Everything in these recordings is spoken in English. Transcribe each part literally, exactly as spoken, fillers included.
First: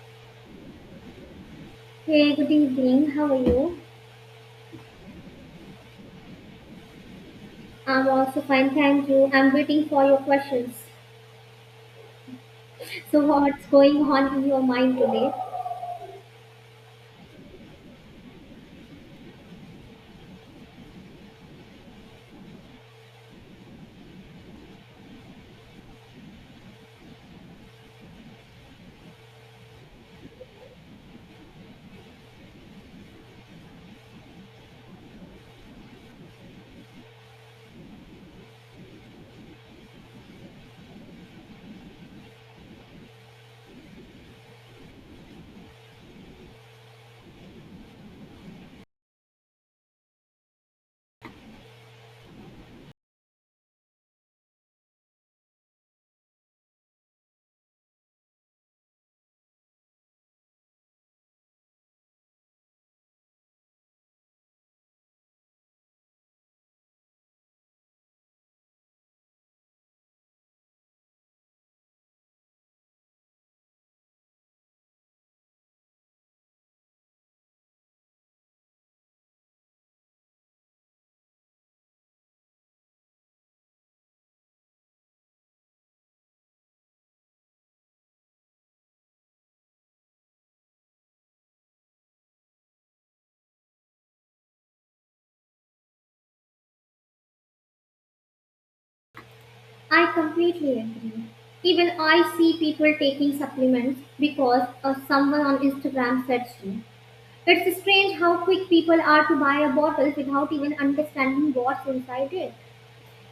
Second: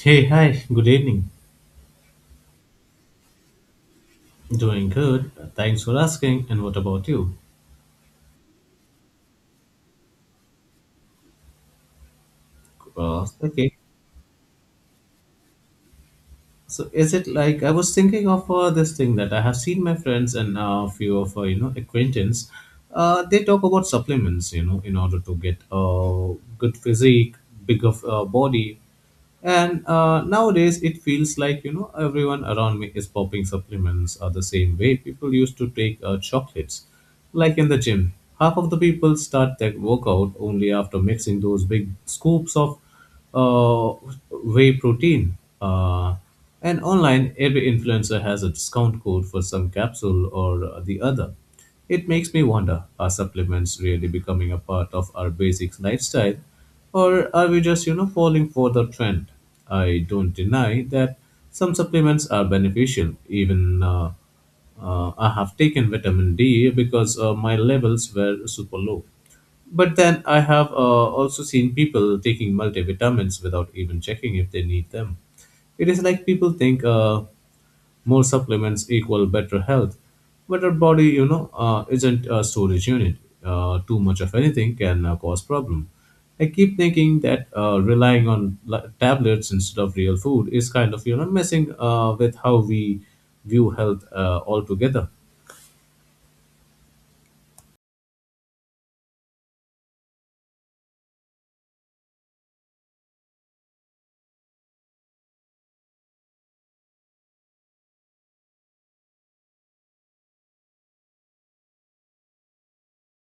Hey, hi, good evening. Hey, good evening. How are you? Doing good. Thanks for asking. And what about you? I'm also fine, thank you. I'm waiting for your questions. Uh, So, what's okay. going on in your mind today? So is it like I was thinking of uh, this thing that I have seen my friends and uh, a few of uh, you know acquaintance. Uh, they talk about supplements, you know, in order to get a good physique, bigger uh, body, and uh, nowadays it feels like you know everyone around me is popping supplements are the same way people used to take uh, chocolates, like in the gym. Half of the people start their workout only after mixing those big scoops of uh, whey protein. Uh, and online, every influencer has a discount code for some capsule or uh, the other. It makes me wonder are supplements really becoming a part of our basic lifestyle, or are we just, you know, falling for the trend? I don't deny that some supplements are beneficial, even uh, uh, I have taken vitamin D because uh, my levels were super low. But then I have uh, also seen people taking multivitamins without even checking if they need them. It is like people think uh, more supplements equal better health, but our body, you know, uh, isn't a storage unit. Uh, too much of anything can uh, cause problem. I keep thinking that uh, relying on la- tablets instead of real food is kind of you know messing uh, with how we view health uh, altogether. I completely agree. Even I see people taking supplements because of someone on Instagram said so. It's strange how quick people are to buy a bottle without even understanding what's inside it.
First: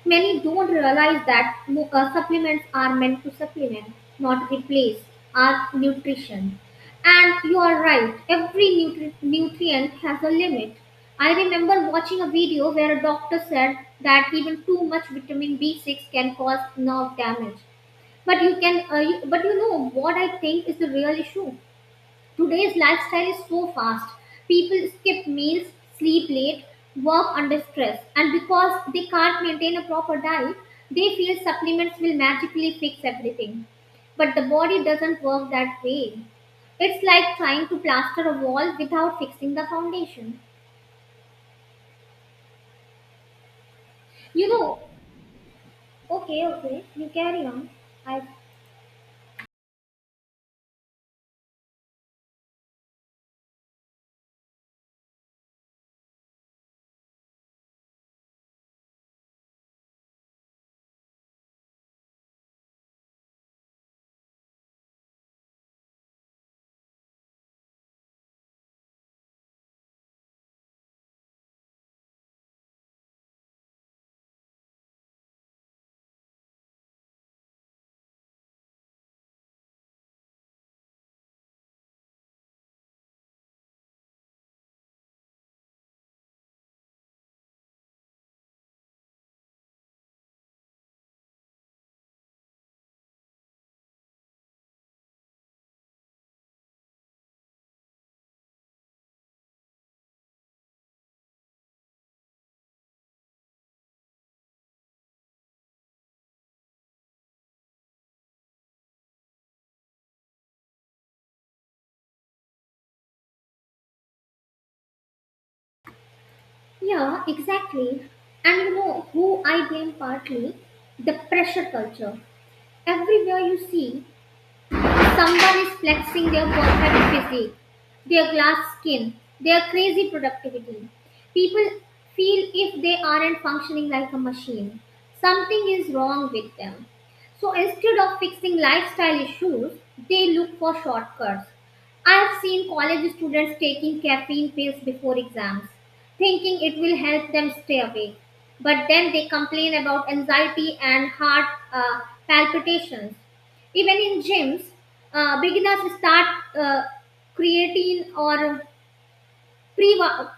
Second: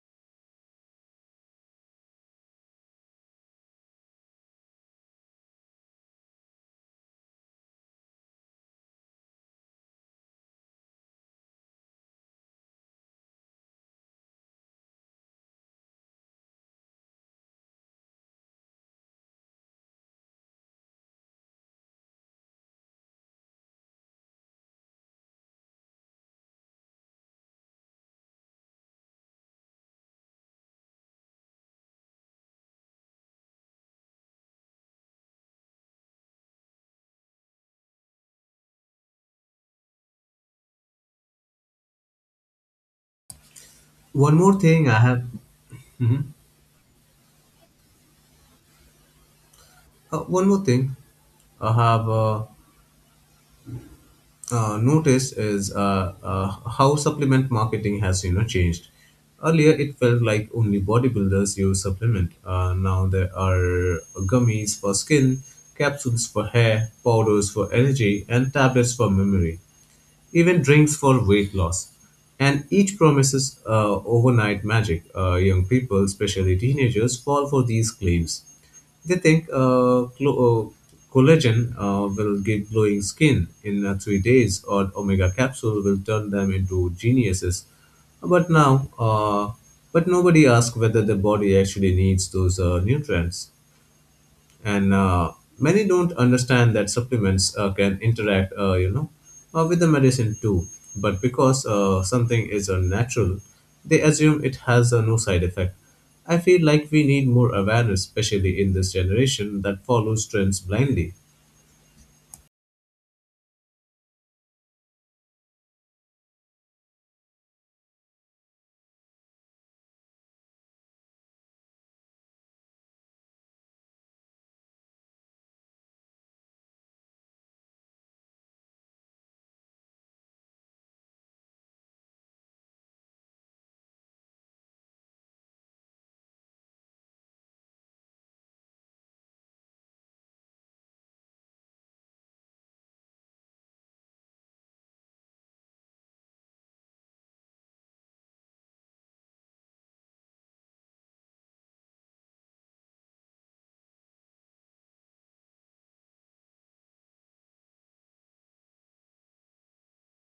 Many don't realize that mocha supplements are meant to supplement, not replace, our nutrition. And you are right, every nutri- nutrient has a limit. I remember watching a video where a doctor said that even too much vitamin B six can cause nerve damage. But you can, uh, you- but you know what I think is the real issue. Today's lifestyle is so fast. People skip meals, sleep late, work under stress, and because they can't maintain a proper diet, they feel supplements will magically fix everything. But the body doesn't work that way. It's like trying to plaster a wall without fixing the foundation. One You more know, thing I have. Mhm. Okay, okay, you carry on. I Uh, one more thing I have uh, uh, noticed is uh, uh, how supplement marketing has you know changed. Earlier, it felt like only bodybuilders use supplement. Uh, now there are gummies for skin, capsules for hair, powders for energy, and tablets for memory even drinks for weight loss. And each promises uh, overnight magic. Uh, young people, especially teenagers, fall for these claims. They think uh, clo- uh, collagen uh, will give glowing skin in uh, three days, or omega capsule will turn them into geniuses. But now, uh, but nobody asks whether the body actually needs those uh, nutrients and uh, many don't understand that supplements uh, can interact uh, you know uh, with the medicine too, but because uh, something is uh, natural, they assume it has uh, no side effect. I feel like we need more awareness, especially in this generation that follows trends blindly. Yeah, exactly. And you know who I blame partly? The pressure culture. Everywhere you see, someone is flexing their perfect physique, their glass skin, their crazy productivity. People feel if they aren't functioning like a machine, something is wrong with them. So instead of fixing lifestyle issues, they look for shortcuts. I've seen college students taking caffeine pills before exams, thinking it will help them stay awake. But then they complain about anxiety and heart uh, palpitations. Even in gyms, uh, beginners start uh, creatine or pre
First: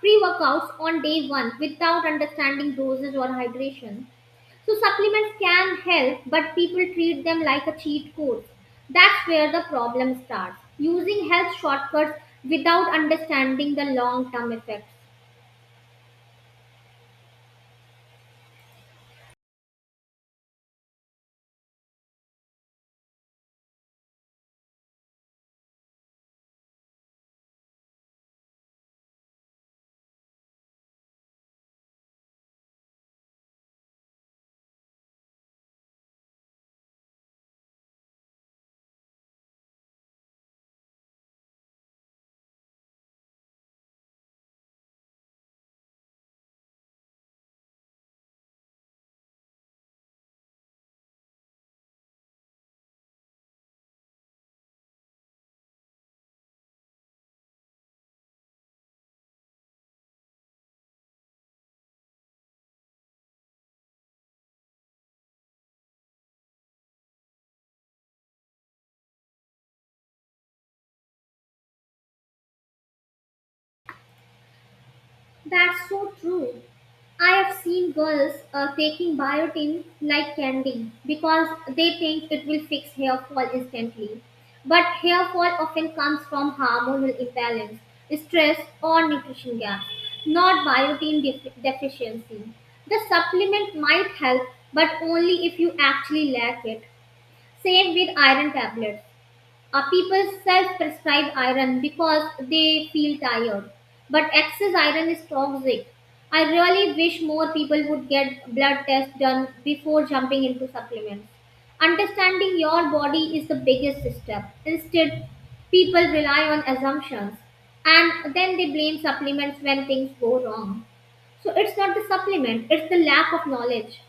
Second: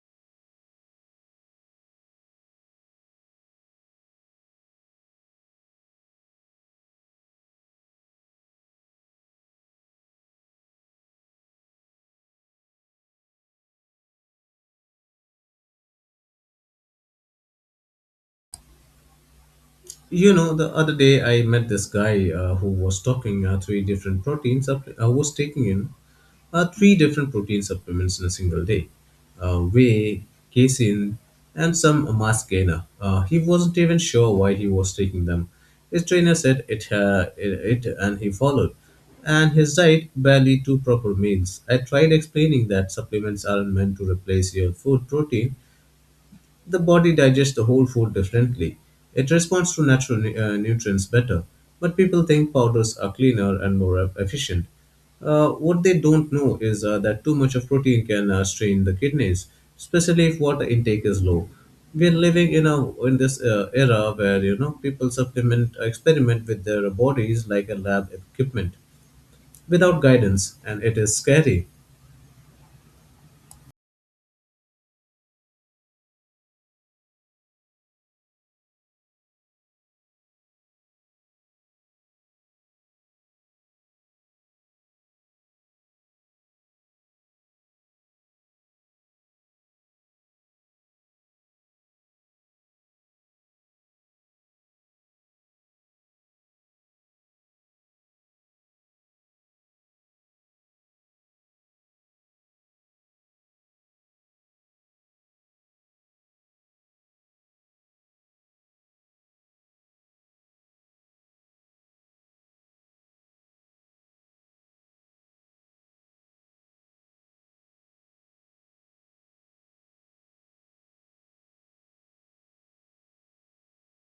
pre workouts on day one without understanding doses or hydration. So supplements can help, but people treat them like a cheat code. That's where the problem starts. Using health shortcuts without understanding the long term effect. You know, the other day I met this guy uh, who was talking uh, three different proteins. Up, uh, was taking in uh, three different protein supplements in a single day, uh, whey, casein, and some mass gainer. Uh, he wasn't even sure why he was taking them. His trainer said it, uh, it, it, and he followed. And his diet barely two proper meals. I tried explaining that supplements aren't meant to replace your food protein, the body digests the whole food differently. It responds to natural nu- uh, nutrients better. But people think powders are cleaner and more e- efficient. Uh, what they don't know is uh, that too much of protein can uh, strain the kidneys, especially if water intake is low. We're living in a in this uh, era where you know people supplement uh, experiment with their bodies like a lab equipment without guidance, and it is scary. That's so true. I have seen girls uh, taking biotin like candy because they think it will fix hair fall instantly. But hair fall often comes from hormonal imbalance, stress, or nutrition gaps, not biotin def- deficiency. The supplement might help, but only if you actually lack it. Same with iron tablets. Uh, people self prescribe iron because they feel tired. But excess iron is toxic. I really wish more people would get blood tests done before jumping into supplements. Understanding your body is the biggest step. Instead, people rely on assumptions and then they blame supplements when things go wrong. So it's not the supplement, it's the lack of knowledge.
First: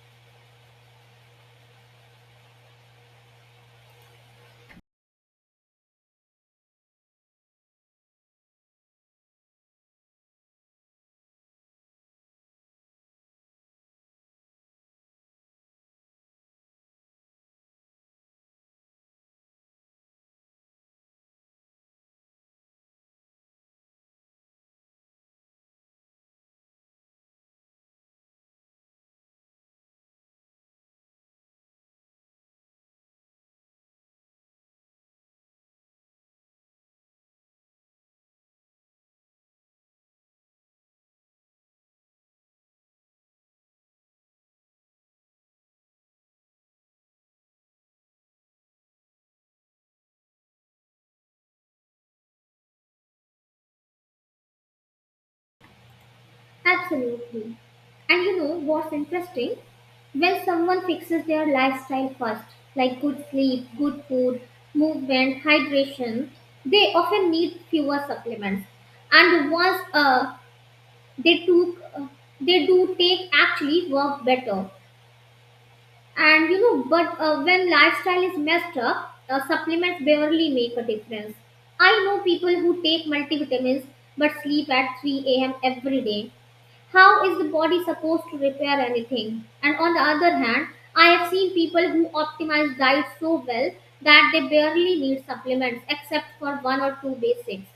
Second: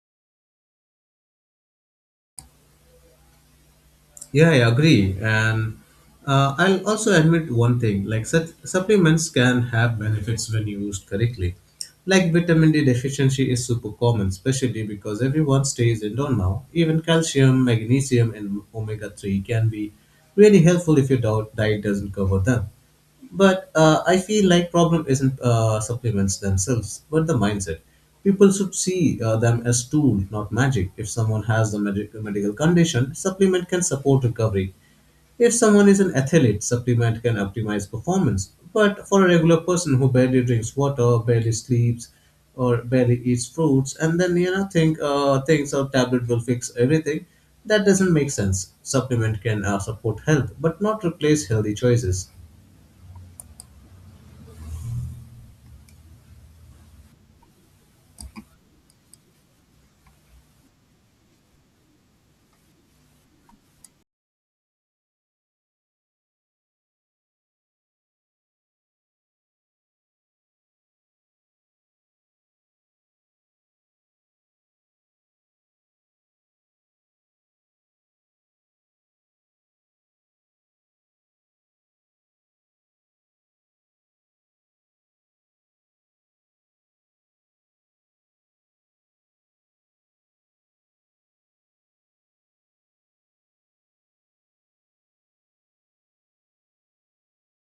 Yeah, I agree. And uh, I'll also admit one thing, like such supplements can have benefits when used correctly. Like vitamin D deficiency is super common, especially because everyone stays indoor now. Even calcium, magnesium, and omega three can be really helpful if your dou- diet doesn't cover them. But uh, I feel like problem isn't uh, supplements themselves, but the mindset. People should see uh, them as tool, not magic. If someone has the medi- medical condition, supplement can support recovery. If someone is an athlete, supplement can optimize performance. But for a regular person who barely drinks water, barely sleeps, or barely eats fruits, and then you know think uh, things or tablet will fix everything, that doesn't make sense. Supplement can uh, support health, but not replace healthy choices. Absolutely. And you know what's interesting? When someone fixes their lifestyle first, like good sleep, good food, movement, hydration, they often need fewer supplements. And once uh, they took, uh, they do take actually work better. And you know, but uh, when lifestyle is messed up, uh, supplements barely make a difference. I know people who take multivitamins but sleep at three a m every day. How is the body supposed to repair anything? And on the other hand, I have seen people who optimize diet so well that they barely need supplements except for one or two basics.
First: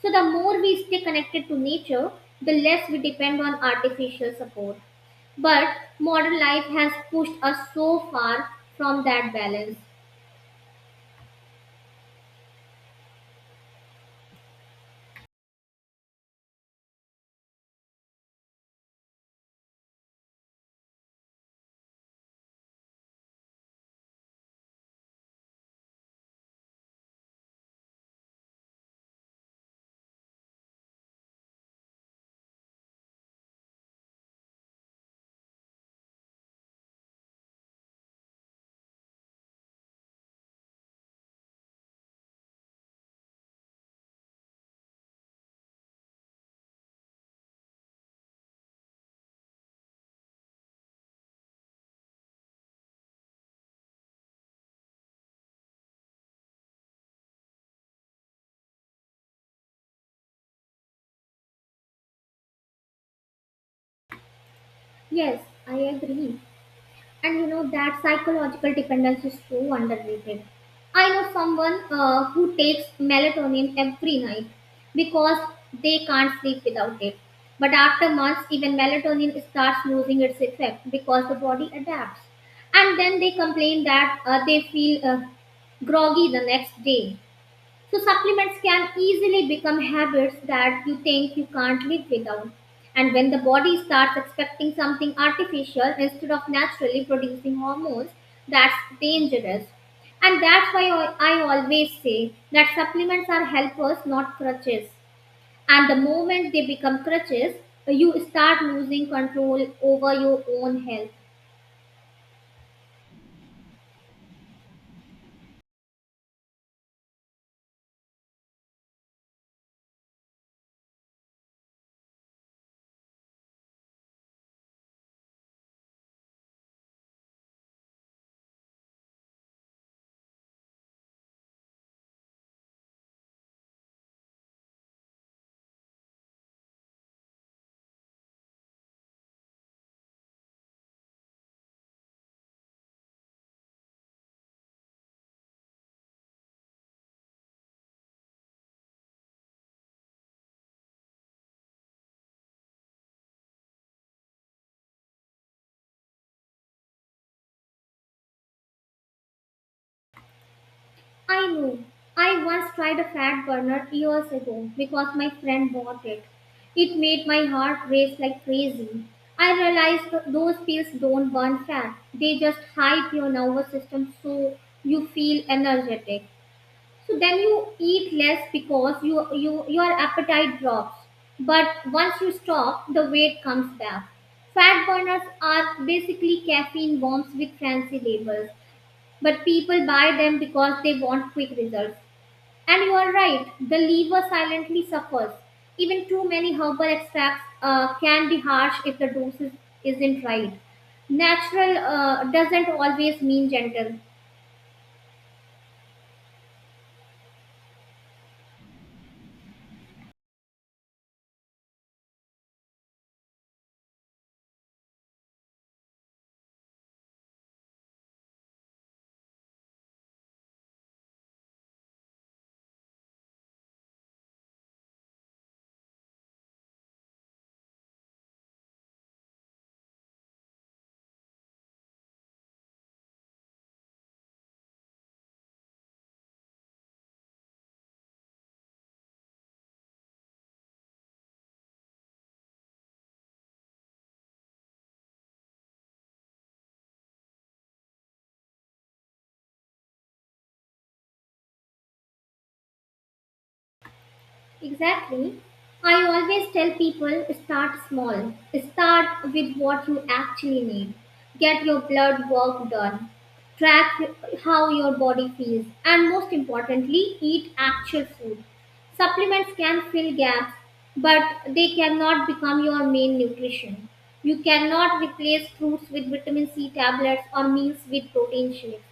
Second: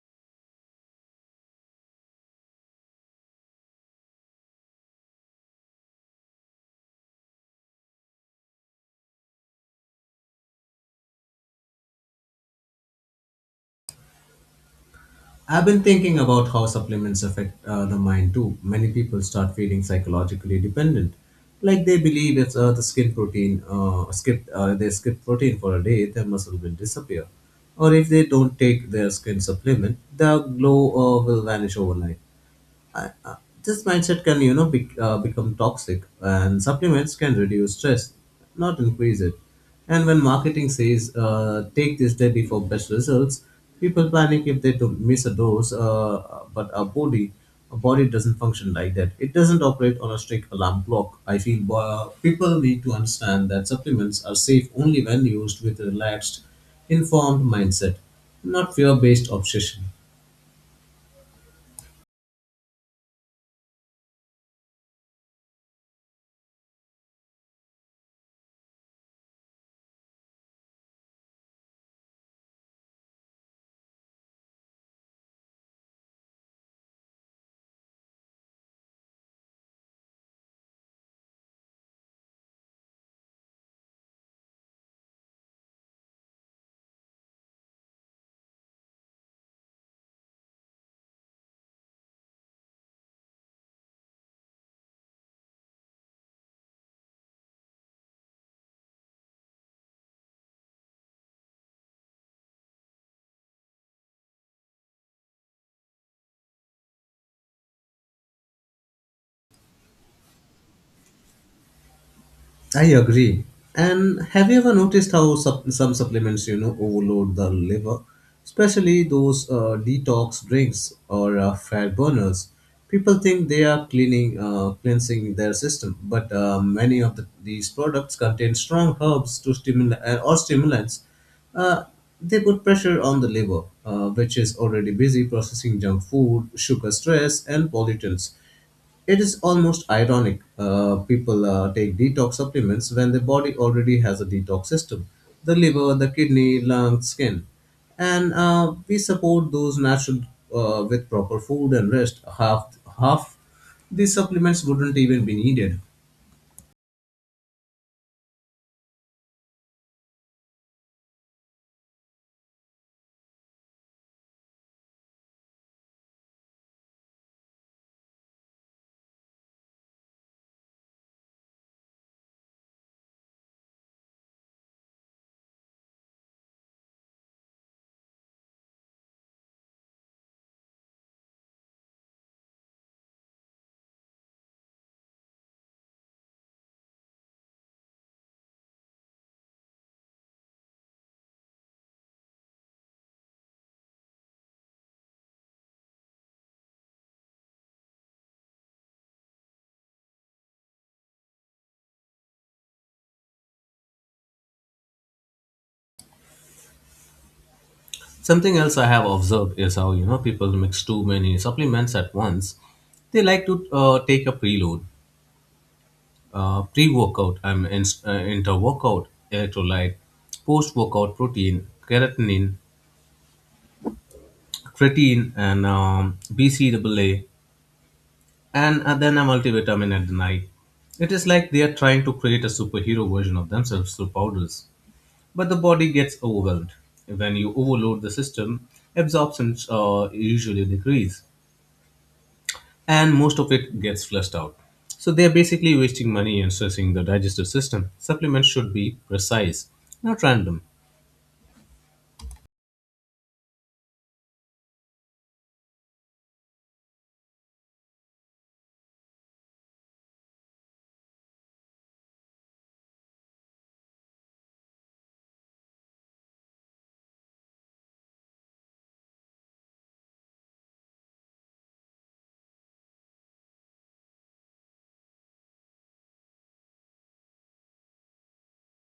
So, the more we stay connected to nature, the less we depend on artificial support. But modern life has pushed us so far from that balance. I've been thinking about how supplements affect uh, the mind too. Many people start feeling psychologically dependent, like they believe if uh, the skin protein. Uh, skip uh, they skip protein for a day, their muscle will disappear, or if they don't take their skin supplement, their glow uh, will vanish overnight. I, I, this mindset can you know bec uh, become toxic, and supplements can reduce stress, not increase it. And when marketing says uh, take this daily for best results, people panic if they do miss a dose. Uh, but our body our body doesn't function like that. It doesn't operate on a strict alarm clock. I feel uh, people need to understand that supplements are safe only when used with a relaxed, informed mindset, not fear based obsession. Yes, I agree. And you know that psychological dependence is so underrated. I know someone uh, who takes melatonin every night because they can't sleep without it. But after months, even melatonin starts losing its effect because the body adapts. And then they complain that uh, they feel uh, groggy the next day. So supplements can easily become habits that you think you can't live without. And when the body starts expecting something artificial instead of naturally producing hormones, that's dangerous. And that's why I I always say that supplements are helpers, not crutches. And the moment they become crutches, you start losing control over your own health. I agree. And have you ever noticed how sup- some supplements, you know, overload the liver, especially those uh, detox drinks or uh, fat burners? People think they are cleaning, uh, cleansing their system, but uh, many of the, these products contain strong herbs to stimulate uh, or stimulants. Uh, they put pressure on the liver, uh, which is already busy processing junk food, sugar stress, and pollutants. It is almost ironic. Uh, people uh, take detox supplements when the body already has a detox system: the liver, the kidney, lungs, skin. And uh, we support those natural uh, with proper food and rest. Half, half the supplements wouldn't even be needed. I know. I once tried a fat burner years ago because my friend bought it. It made my heart race like crazy. I realized th- those pills don't burn fat. They just hype your nervous system so you feel energetic. So then you eat less because you, you, your appetite drops. But once you stop, the weight comes back. Fat burners are basically caffeine bombs with fancy labels, but people buy them because they want quick results. And you are right, the liver silently suffers. Even too many herbal extracts uh, can be harsh if the dosage isn't right. Natural uh, doesn't always mean gentle. Something else I have observed is how you know people mix too many supplements at once. They like to uh, take a preload, uh, pre-workout and inst- uh, inter-workout electrolyte, post-workout protein, creatinine, creatine, and um, B C A A, and uh, then a multivitamin at the night. It is like they are trying to create a superhero version of themselves through powders, but the body gets overwhelmed. When you overload the system, absorption uh, usually decrease, and most of it gets flushed out. So they are basically wasting money and stressing the digestive system. Supplements should be precise, not random. Exactly. I always tell people start small. Start with what you actually need. Get your blood work done. Track how your body feels. And most importantly, eat actual food. Supplements can fill gaps, but they cannot become your main nutrition. You cannot replace fruits with vitamin C tablets or meals with protein shakes.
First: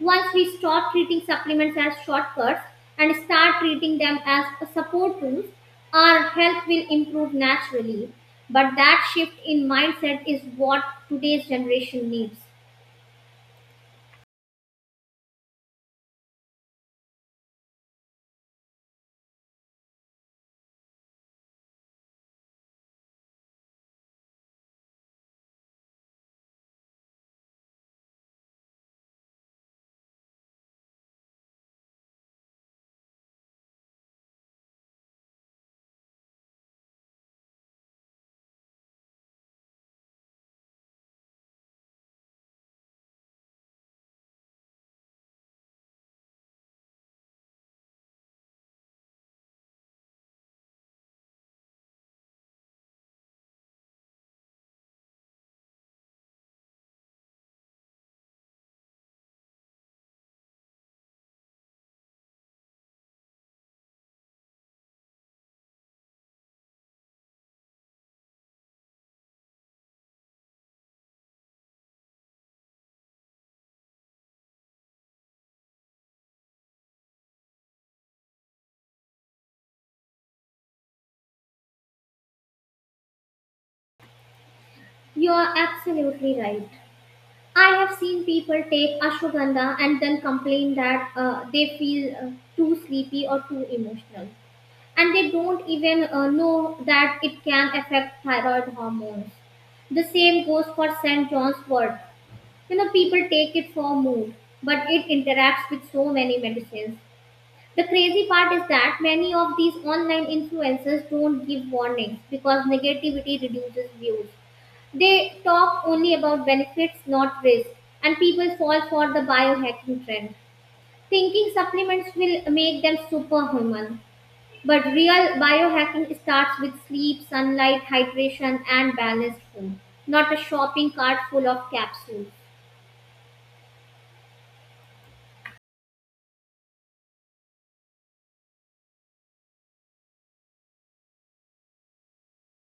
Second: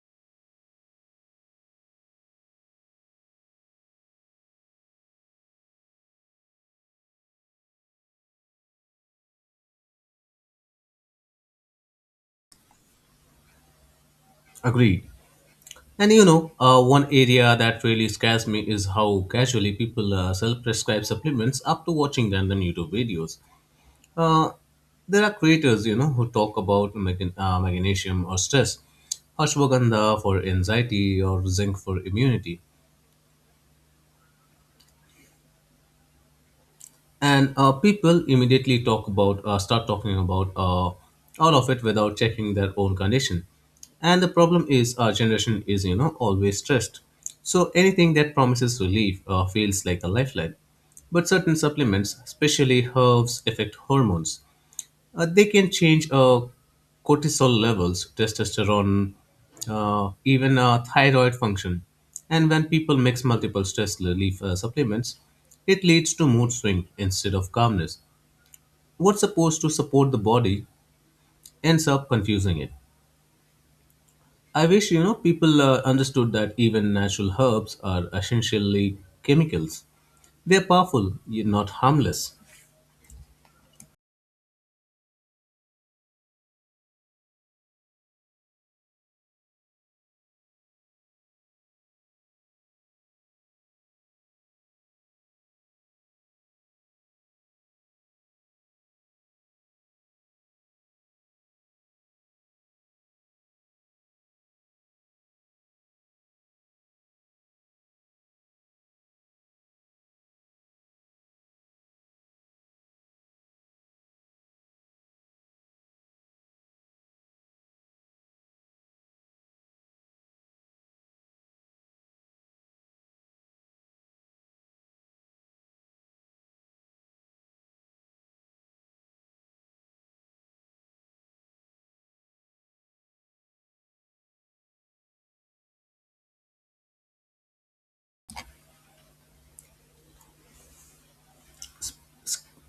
Once we stop treating supplements as shortcuts and start treating them as support tools, our health will improve naturally. But that shift in mindset is what today's generation needs. Agreed. And you know, uh, one area that really scares me is how casually people uh, self prescribe supplements after watching random YouTube videos. Uh, there are creators, you know, who talk about mag- uh, magnesium or stress, ashwagandha for anxiety, or zinc for immunity. And uh, people immediately talk about uh, start talking about uh, all of it without checking their own condition. And the problem is our generation is you know always stressed, so anything that promises relief uh, feels like a lifeline. But certain supplements, especially herbs, affect hormones. Uh, they can change uh, cortisol levels, testosterone, uh, even uh, thyroid function. And when people mix multiple stress relief uh, supplements, it leads to mood swing instead of calmness. What's supposed to support the body ends up confusing it. I wish you know people uh, understood that even natural herbs are essentially chemicals. They're powerful, yet not harmless. You are absolutely right. I have seen people take ashwagandha and then complain that uh, they feel uh, too sleepy or too emotional. And they don't even uh, know that it can affect thyroid hormones. The same goes for Saint John's wort. You know, people take it for a mood, but it interacts with so many medicines. The crazy part is that many of these online influencers don't give warnings because negativity reduces views. They talk only about benefits, not risk. And people fall for the biohacking trend, thinking supplements will make them superhuman. But real biohacking starts with sleep, sunlight, hydration, and balanced food, not a shopping cart full of capsules.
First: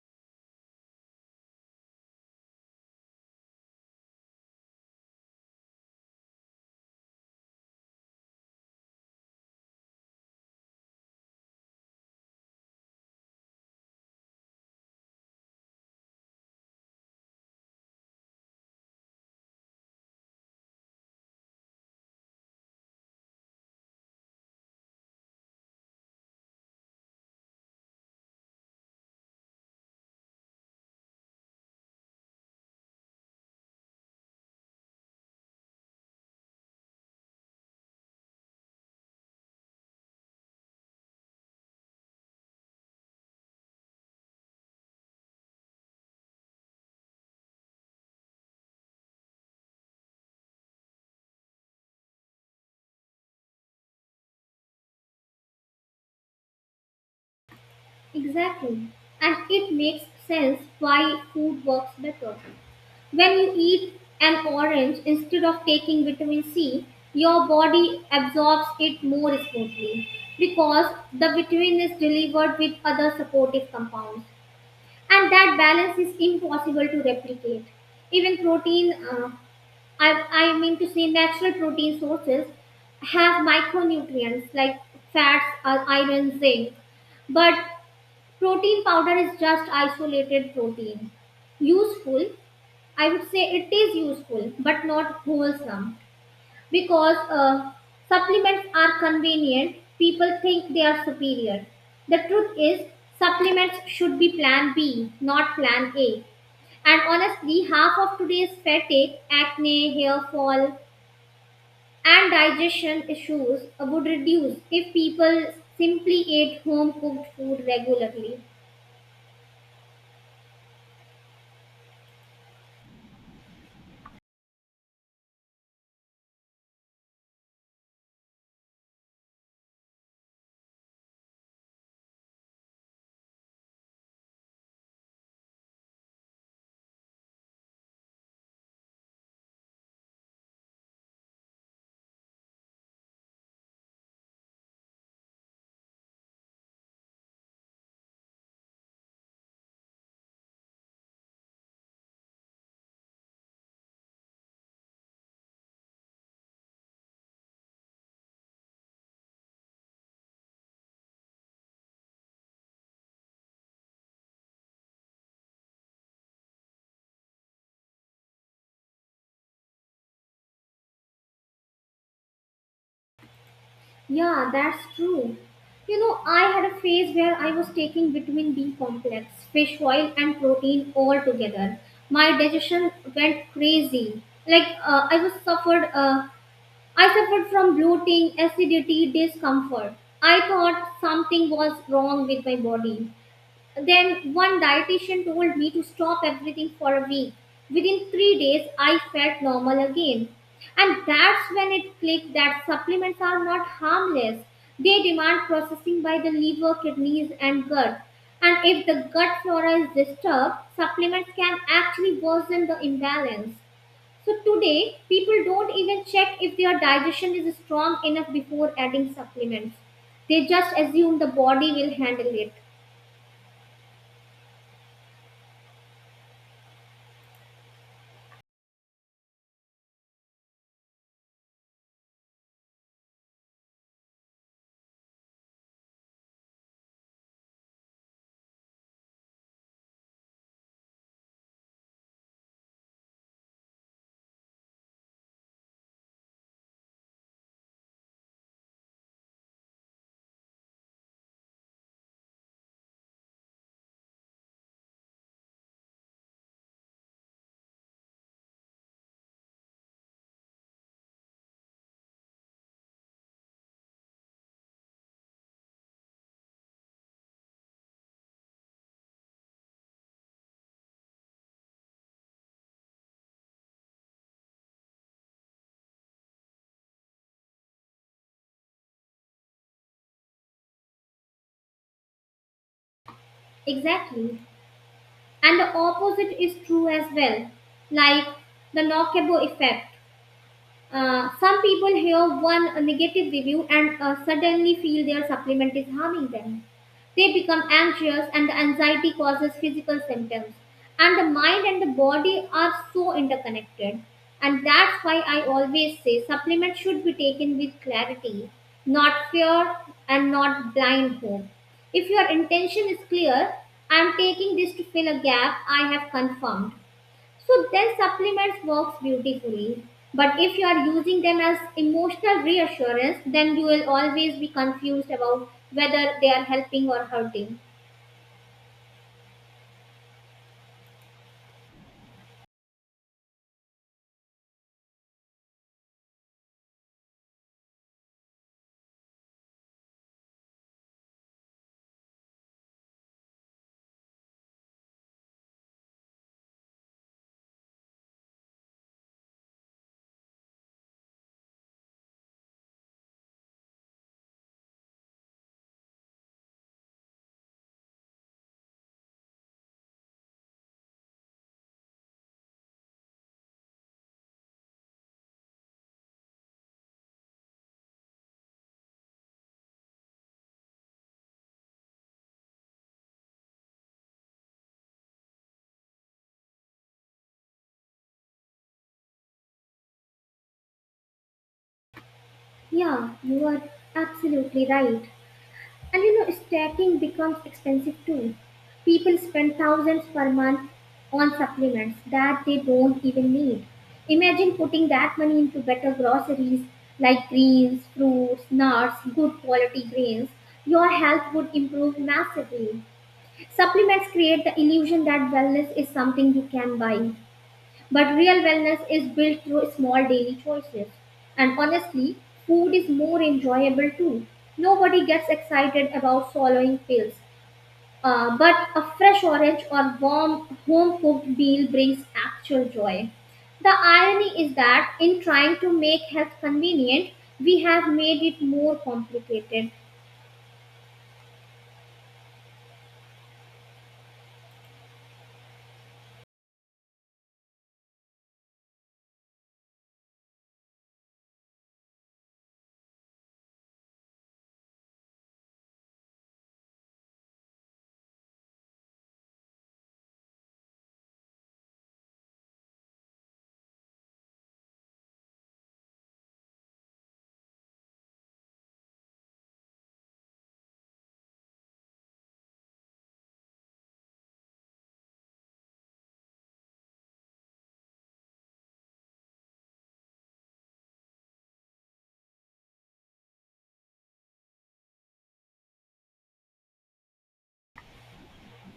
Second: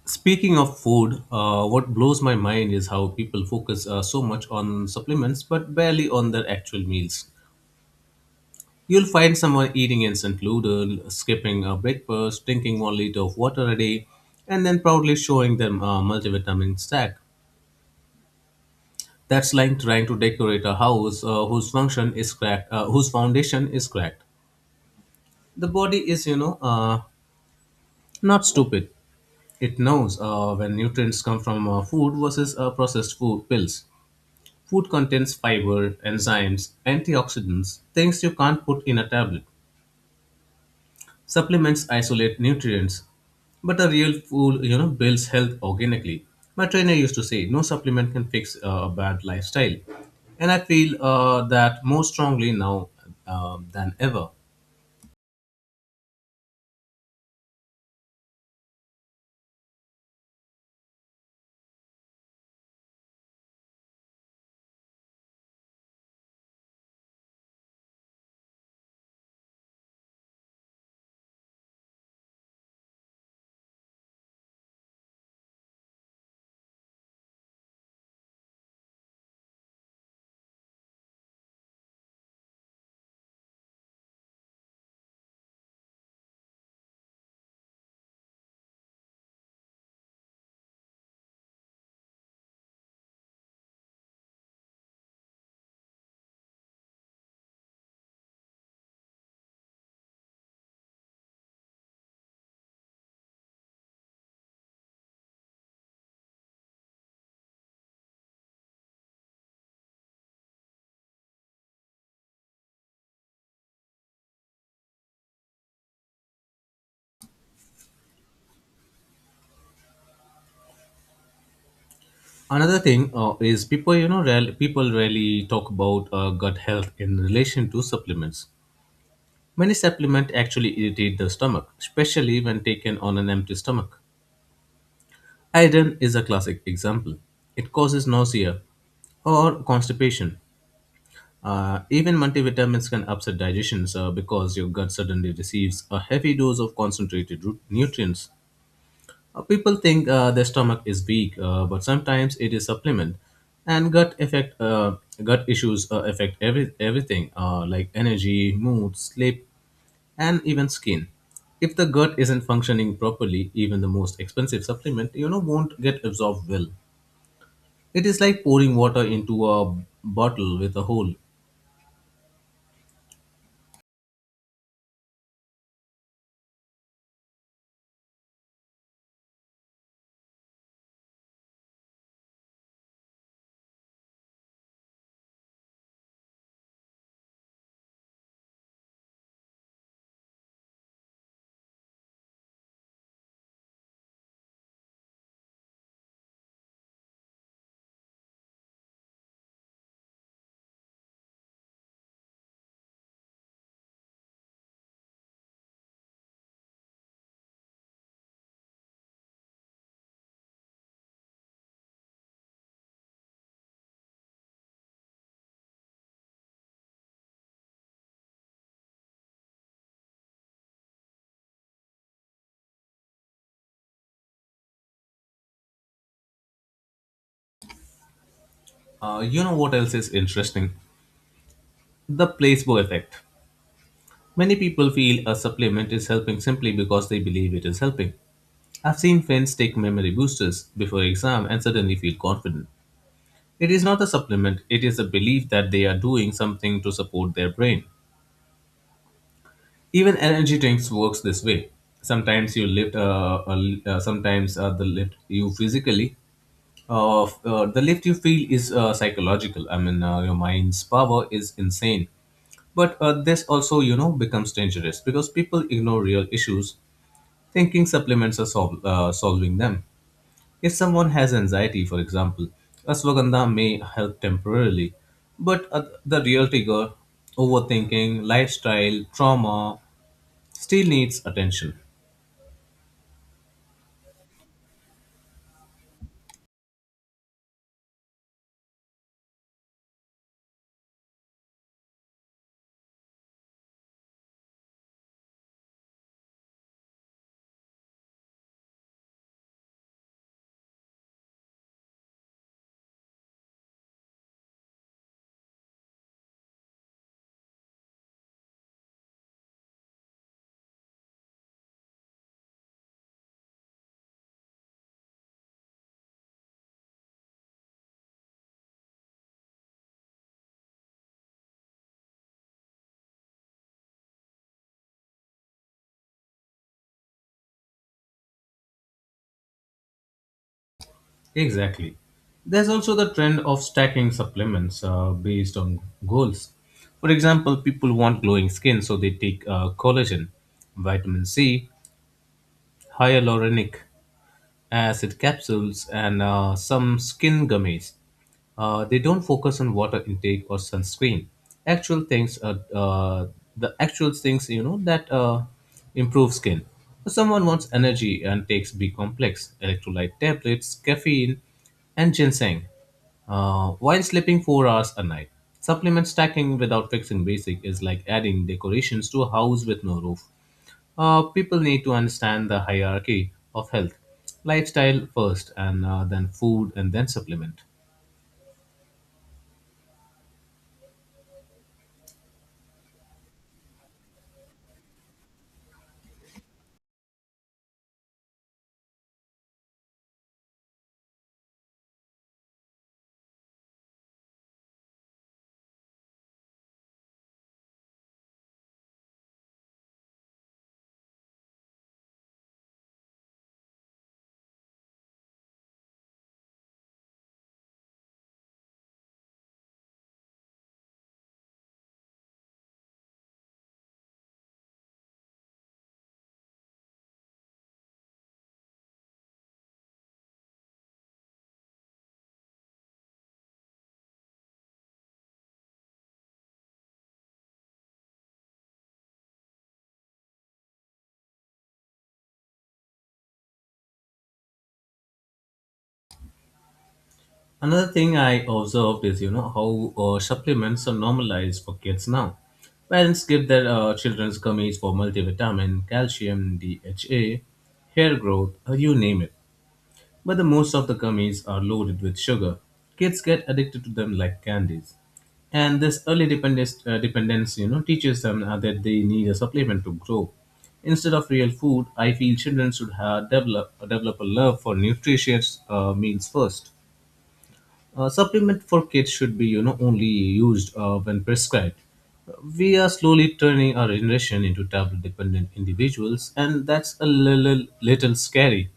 Speaking of food, uh, what blows my mind is how people focus uh, so much on supplements but barely on their actual meals. You'll find someone eating instant noodle, skipping a breakfast, drinking one liter of water a day, and then proudly showing them a multivitamin stack. That's like trying to decorate a house uh, whose function is cracked, uh, whose foundation is cracked. The body is, you know, uh, not stupid. It knows uh, when nutrients come from uh, food versus uh, processed food pills. Food contains fiber, enzymes, antioxidants, things you can't put in a tablet. Supplements isolate nutrients, but a real food, you know, builds health organically. My trainer used to say, no supplement can fix uh, a bad lifestyle, and I feel uh, that more strongly now uh, than ever. Exactly. And it makes sense why food works better. When you eat an orange instead of taking vitamin C, your body absorbs it more smoothly because the vitamin is delivered with other supportive compounds. And that balance is impossible to replicate. Even protein, uh, I, I mean to say natural protein sources, have micronutrients like fats, uh, iron, zinc, but protein powder is just isolated protein. Useful, I would say it is useful, but not wholesome. Because uh, supplements are convenient, people think they are superior. The truth is, supplements should be plan B, not plan A. And honestly, half of today's fatigue, acne, hair fall, and digestion issues would reduce if people simply ate home cooked food regularly. Another thing uh, is people, you know, rarely, people rarely talk about uh, gut health in relation to supplements. Many supplements actually irritate the stomach, especially when taken on an empty stomach. Iodine is a classic example. It causes nausea or constipation. Uh, even multivitamins can upset digestion sir, because your gut suddenly receives a heavy dose of concentrated root nutrients. Uh, people think uh, their stomach is weak, uh, but sometimes it is supplement. And gut effect, uh, gut issues uh, affect every everything uh, like energy, mood, sleep, and even skin. If the gut isn't functioning properly, even the most expensive supplement, you know, won't get absorbed well. It is like pouring water into a bottle with a hole. Yeah, that's true. You know, I had a phase where I was taking vitamin B complex, fish oil, and protein all together. My digestion went crazy. Like uh, I was suffered. Uh, I suffered from bloating, acidity, discomfort. I thought something was wrong with my body. Then one dietitian told me to stop everything for a week. Within three days, I felt normal again. And that's when it clicked that supplements are not harmless. They demand processing by the liver, kidneys, and gut. And if the gut flora is disturbed, supplements can actually worsen the imbalance. So today, people don't even check if their digestion is strong enough before adding supplements. They just assume the body will handle it. Uh, you know what else is interesting? The placebo effect. Many people feel a supplement is helping simply because they believe it is helping. I've seen friends take memory boosters before exam and suddenly feel confident. It is not a supplement, it is a belief that they are doing something to support their brain. Even energy drinks works this way. Sometimes you lift, uh, uh, uh, sometimes uh, the lift you physically, uh, f- uh, the lift you feel is uh, psychological. I mean, uh, your mind's power is insane. But uh, this also, you know, becomes dangerous because people ignore real issues, thinking supplements are sol- uh, solving them. If someone has anxiety, for example, ashwagandha may help temporarily, but uh, the real trigger, overthinking, lifestyle, trauma, still needs attention. Exactly. And the opposite is true as well, like the Lockable effect. Uh, some people hear one uh, negative review and uh, suddenly feel their supplement is harming them. They become anxious, and the anxiety causes physical symptoms. And the mind and the body are so interconnected. And that's why I always say supplements should be taken with clarity, not fear, and not blind hope. If your intention is clear, I'm taking this to fill a gap I have confirmed. So then supplements works beautifully. But if you are using them as emotional reassurance, then you will always be confused about whether they are helping or hurting. Exactly. There's also the trend of stacking supplements uh, based on goals. For example, people want glowing skin, so they take uh, collagen, vitamin C, hyaluronic acid capsules, and uh, some skin gummies. Uh, they don't focus on water intake or sunscreen. Actual things, uh, uh, the actual things you know that uh, improve skin. If someone wants energy and takes B complex, electrolyte tablets, caffeine, and ginseng uh, while sleeping four hours a night. Supplement stacking without fixing basic is like adding decorations to a house with no roof. Uh, people need to understand the hierarchy of health, lifestyle first, and uh, then food, and then supplement. Yeah, you are absolutely right. And you know, stacking becomes expensive too. People spend thousands per month on supplements that they don't even need. Imagine putting that money into better groceries like greens, fruits, nuts, good quality grains. Your health would improve massively. Supplements create the illusion that wellness is something you can buy. But real wellness is built through small daily choices. And honestly, food is more enjoyable too. Nobody gets excited about swallowing pills. Uh, but a fresh orange or warm home cooked meal brings actual joy. The irony is that in trying to make health convenient, we have made it more complicated. Another thing I observed is, you know, how uh, supplements are normalized for kids now. Parents give their uh, children's gummies for multivitamin, calcium, D H A, hair growth, or you name it. But the most of the gummies are loaded with sugar. Kids get addicted to them like candies. And this early dependence, uh, dependence you know, teaches them uh, that they need a supplement to grow. Instead of real food, I feel children should have develop, develop a love for nutritious uh, meals first. Uh, supplement for kids should be, you know, only used uh, when prescribed. We are slowly turning our generation into tablet dependent individuals, and that's a little, little scary.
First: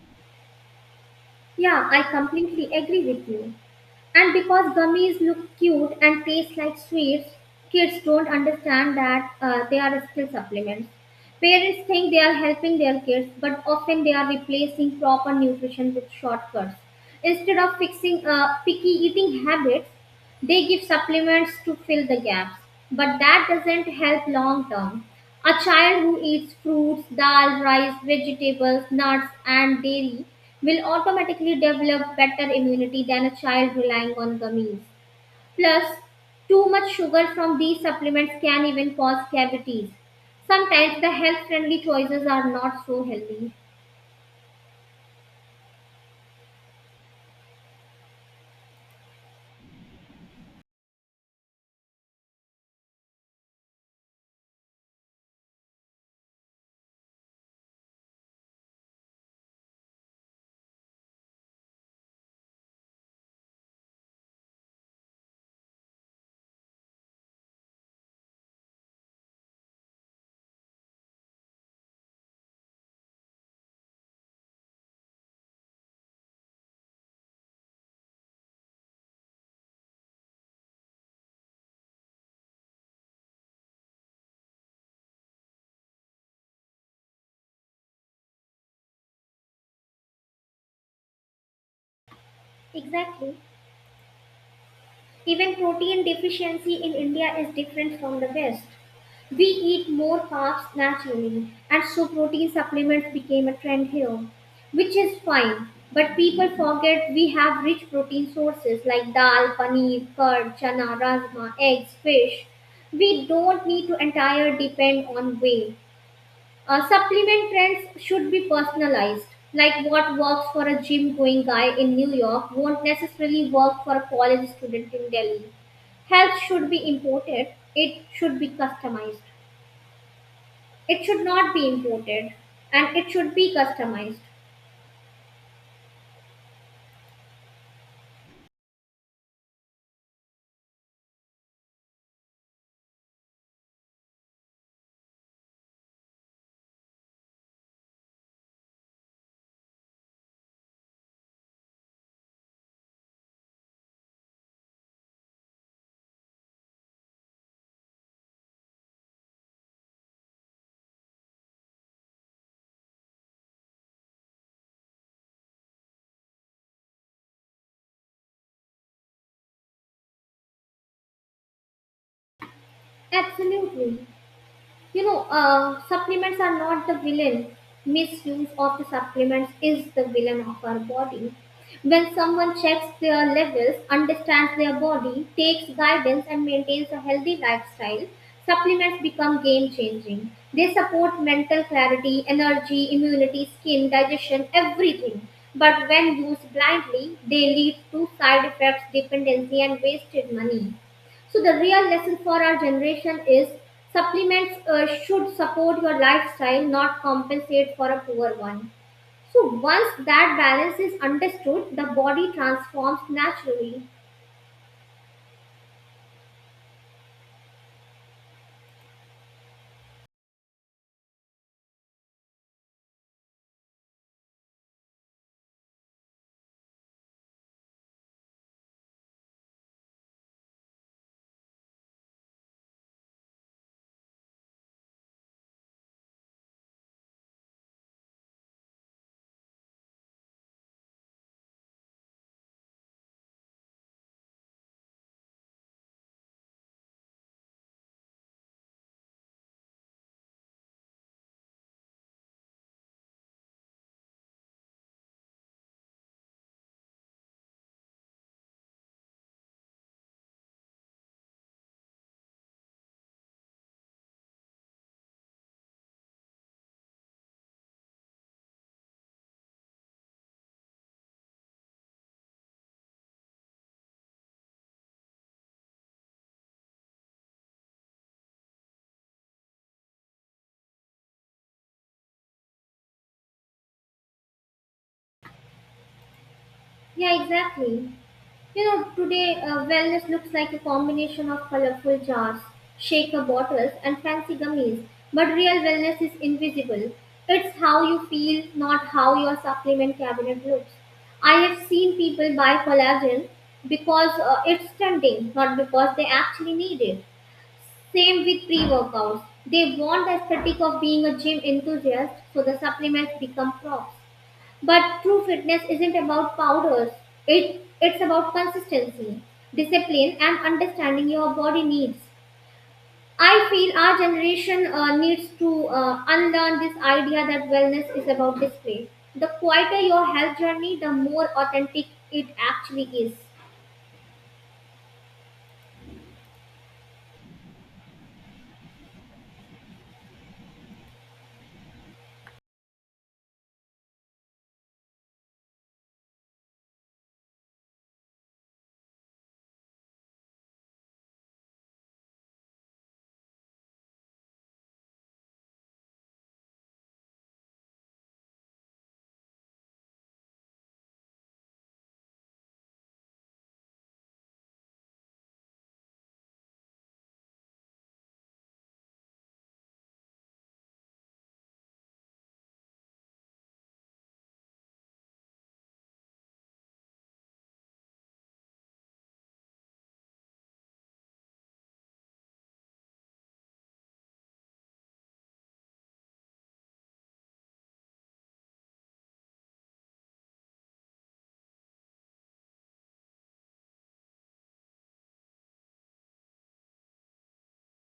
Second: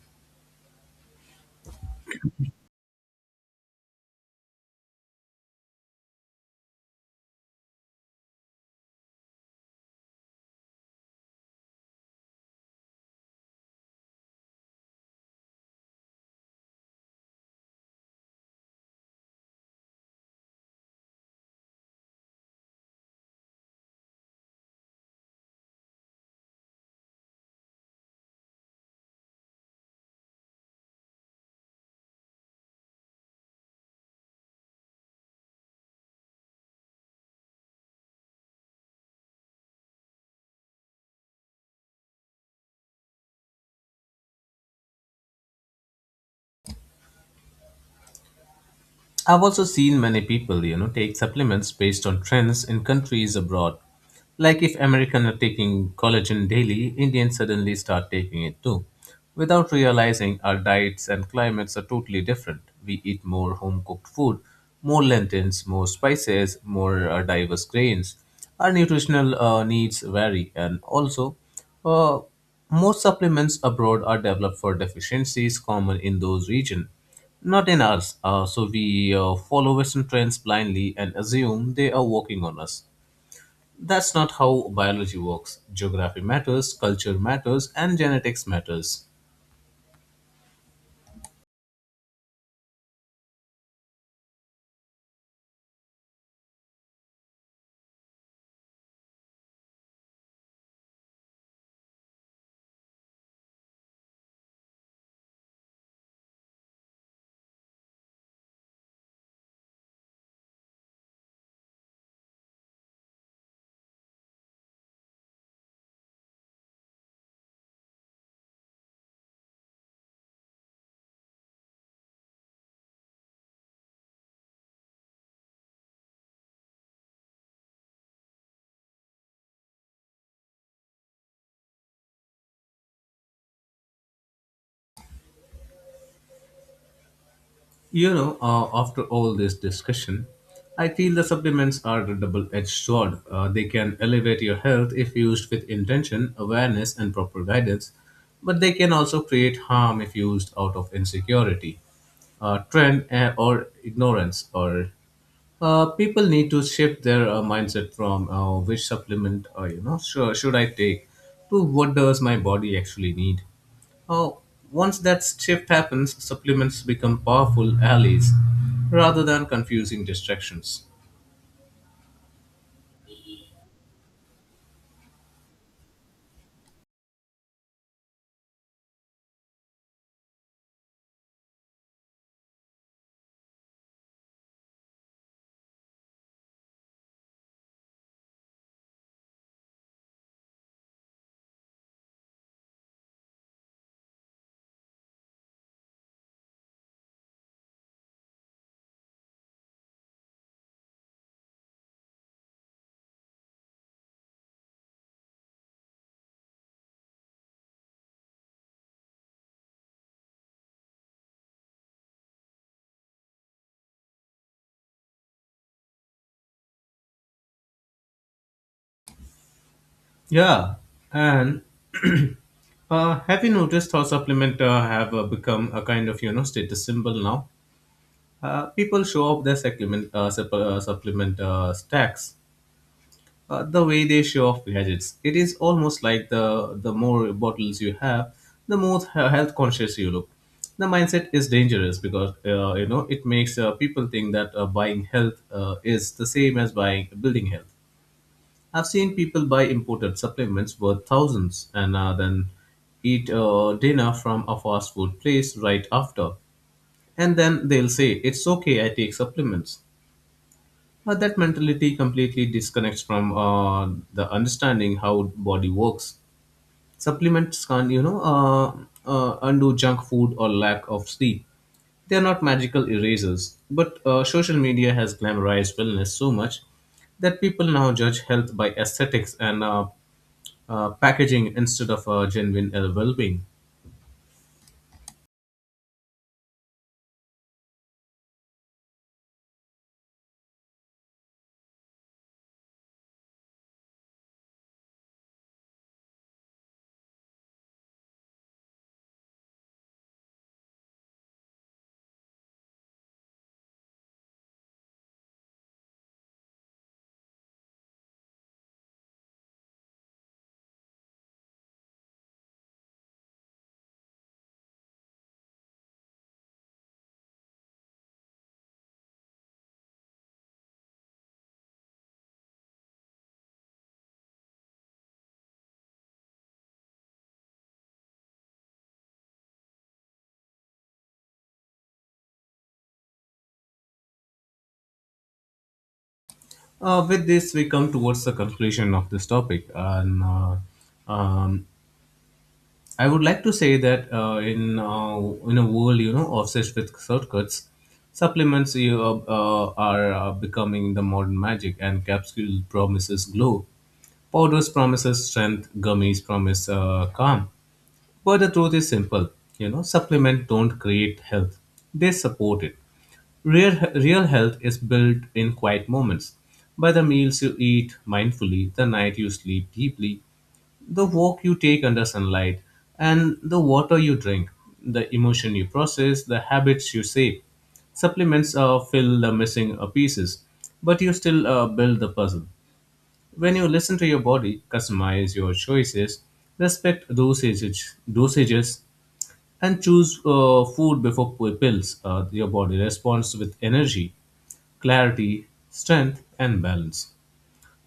Yeah, I completely agree with you. And because gummies look cute and taste like sweets, kids don't understand that uh, they are still supplements. Parents think they are helping their kids, but often they are replacing proper nutrition with shortcuts. Instead of fixing uh, picky eating habits, they give supplements to fill the gaps, but that doesn't help long term. A child who eats fruits, dal, rice, vegetables, nuts, and dairy will automatically develop better immunity than a child relying on gummies. Plus, too much sugar from these supplements can even cause cavities. Sometimes the health friendly choices are not so healthy. I've also seen many people, you know, take supplements based on trends in countries abroad. Like if Americans are taking collagen daily, Indians suddenly start taking it too. Without realizing our diets and climates are totally different. We eat more home cooked food, more lentils, more spices, more uh, diverse grains. Our nutritional uh, needs vary, and also, uh, most supplements abroad are developed for deficiencies common in those regions. Not in ours. Uh, so we uh, follow Western trends blindly and assume they are working on us. That's not how biology works. Geography matters, culture matters, and genetics matters. Exactly. Even protein deficiency in India is different from the West. We eat more carbs naturally, and so protein supplements became a trend here, which is fine. But people forget we have rich protein sources like dal, paneer, curd, chana, rajma, eggs, fish. We don't need to entirely depend on whey. Uh, supplement trends should be personalized. Like what works for a gym going guy in New York won't necessarily work for a college student in Delhi. Health should be imported, it should be customized. It should not be imported and it should be customized. You know, uh, after all this discussion, I feel the supplements are a double edged sword. Uh, they can elevate your health if used with intention, awareness, and proper guidance, but they can also create harm if used out of insecurity, uh, trend, eh, or ignorance, or Uh, people need to shift their uh, mindset from uh, which supplement, uh, you know, sure, should I take, to what does my body actually need. Uh, Once that shift happens, supplements become powerful allies rather than confusing distractions. Absolutely. You know, uh, supplements are not the villain. Misuse of the supplements is the villain of our body. When someone checks their levels, understands their body, takes guidance, and maintains a healthy lifestyle, supplements become game changing. They support mental clarity, energy, immunity, skin, digestion, everything. But when used blindly, they lead to side effects, dependency, and wasted money. So the real lesson for our generation is supplements uh, should support your lifestyle, not compensate for a poor one. So once that balance is understood, the body transforms naturally. Yeah, and uh, have you noticed how supplement uh, have uh, become a kind of, you know status symbol now? Uh, people show off their supplement uh, supp- uh, supplement uh, stacks uh, the way they show off gadgets. It is almost like the the more bottles you have, the more he- health conscious you look. The mindset is dangerous because, uh, you know it makes uh, people think that uh, buying health uh, is the same as buying building health. I've seen people buy imported supplements worth thousands and uh, then eat uh, dinner from a fast food place right after, and then they'll say, it's okay, I take supplements. Uh, that mentality completely disconnects from uh, the understanding how body works. Supplements can, not you know, uh, uh, undo junk food or lack of sleep. They are not magical erasers, but uh, social media has glamorized wellness so much that people now judge health by aesthetics and uh, uh, packaging instead of uh, genuine uh, well-being. Yeah, exactly. You know, today uh, wellness looks like a combination of colorful jars, shaker bottles, and fancy gummies. But real wellness is invisible. It's how you feel, not how your supplement cabinet looks. I have seen people buy collagen because uh, it's tempting, not because they actually need it. Same with pre workouts. They want the aesthetic of being a gym enthusiast, so the supplements become props. But true fitness isn't about powders. It it's about consistency, discipline, and understanding your body needs. I feel our generation uh, needs to uh, unlearn this idea that wellness is about display. The quieter your health journey, the more authentic it actually is. Uh, with this, we come towards the conclusion of this topic, and uh, um, I would like to say that, uh, in uh, in a world, you know obsessed with shortcuts, supplements you, uh, uh, are uh, becoming the modern magic, and capsule promises glow, powders promises strength, gummies promise uh, calm. But the truth is simple, you know, supplements don't create health, they support it. Real, real health is built in quiet moments by the meals you eat mindfully, the night you sleep deeply, the walk you take under sunlight, and the water you drink, the emotion you process, the habits you save. Supplements uh, fill the missing uh, pieces, but you still uh, build the puzzle. When you listen to your body, customize your choices, respect dosages, dosages and choose uh, food before p- pills, uh, your body responds with energy, clarity, strength, and balance.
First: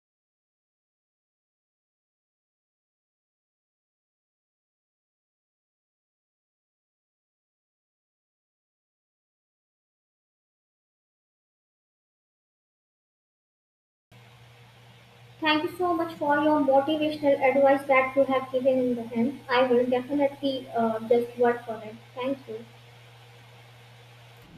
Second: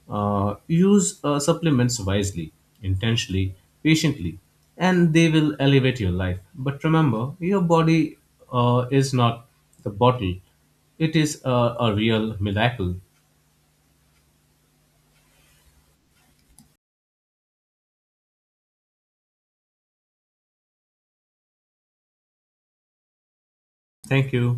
Uh, use uh, supplements wisely, intentionally, patiently, and they will elevate your life. But remember, your body uh, is not the bottle, it is uh, a real miracle. Thank you so much for your motivational advice that you have given in the end. I will definitely uh, just work on it. Thank you. Thank you.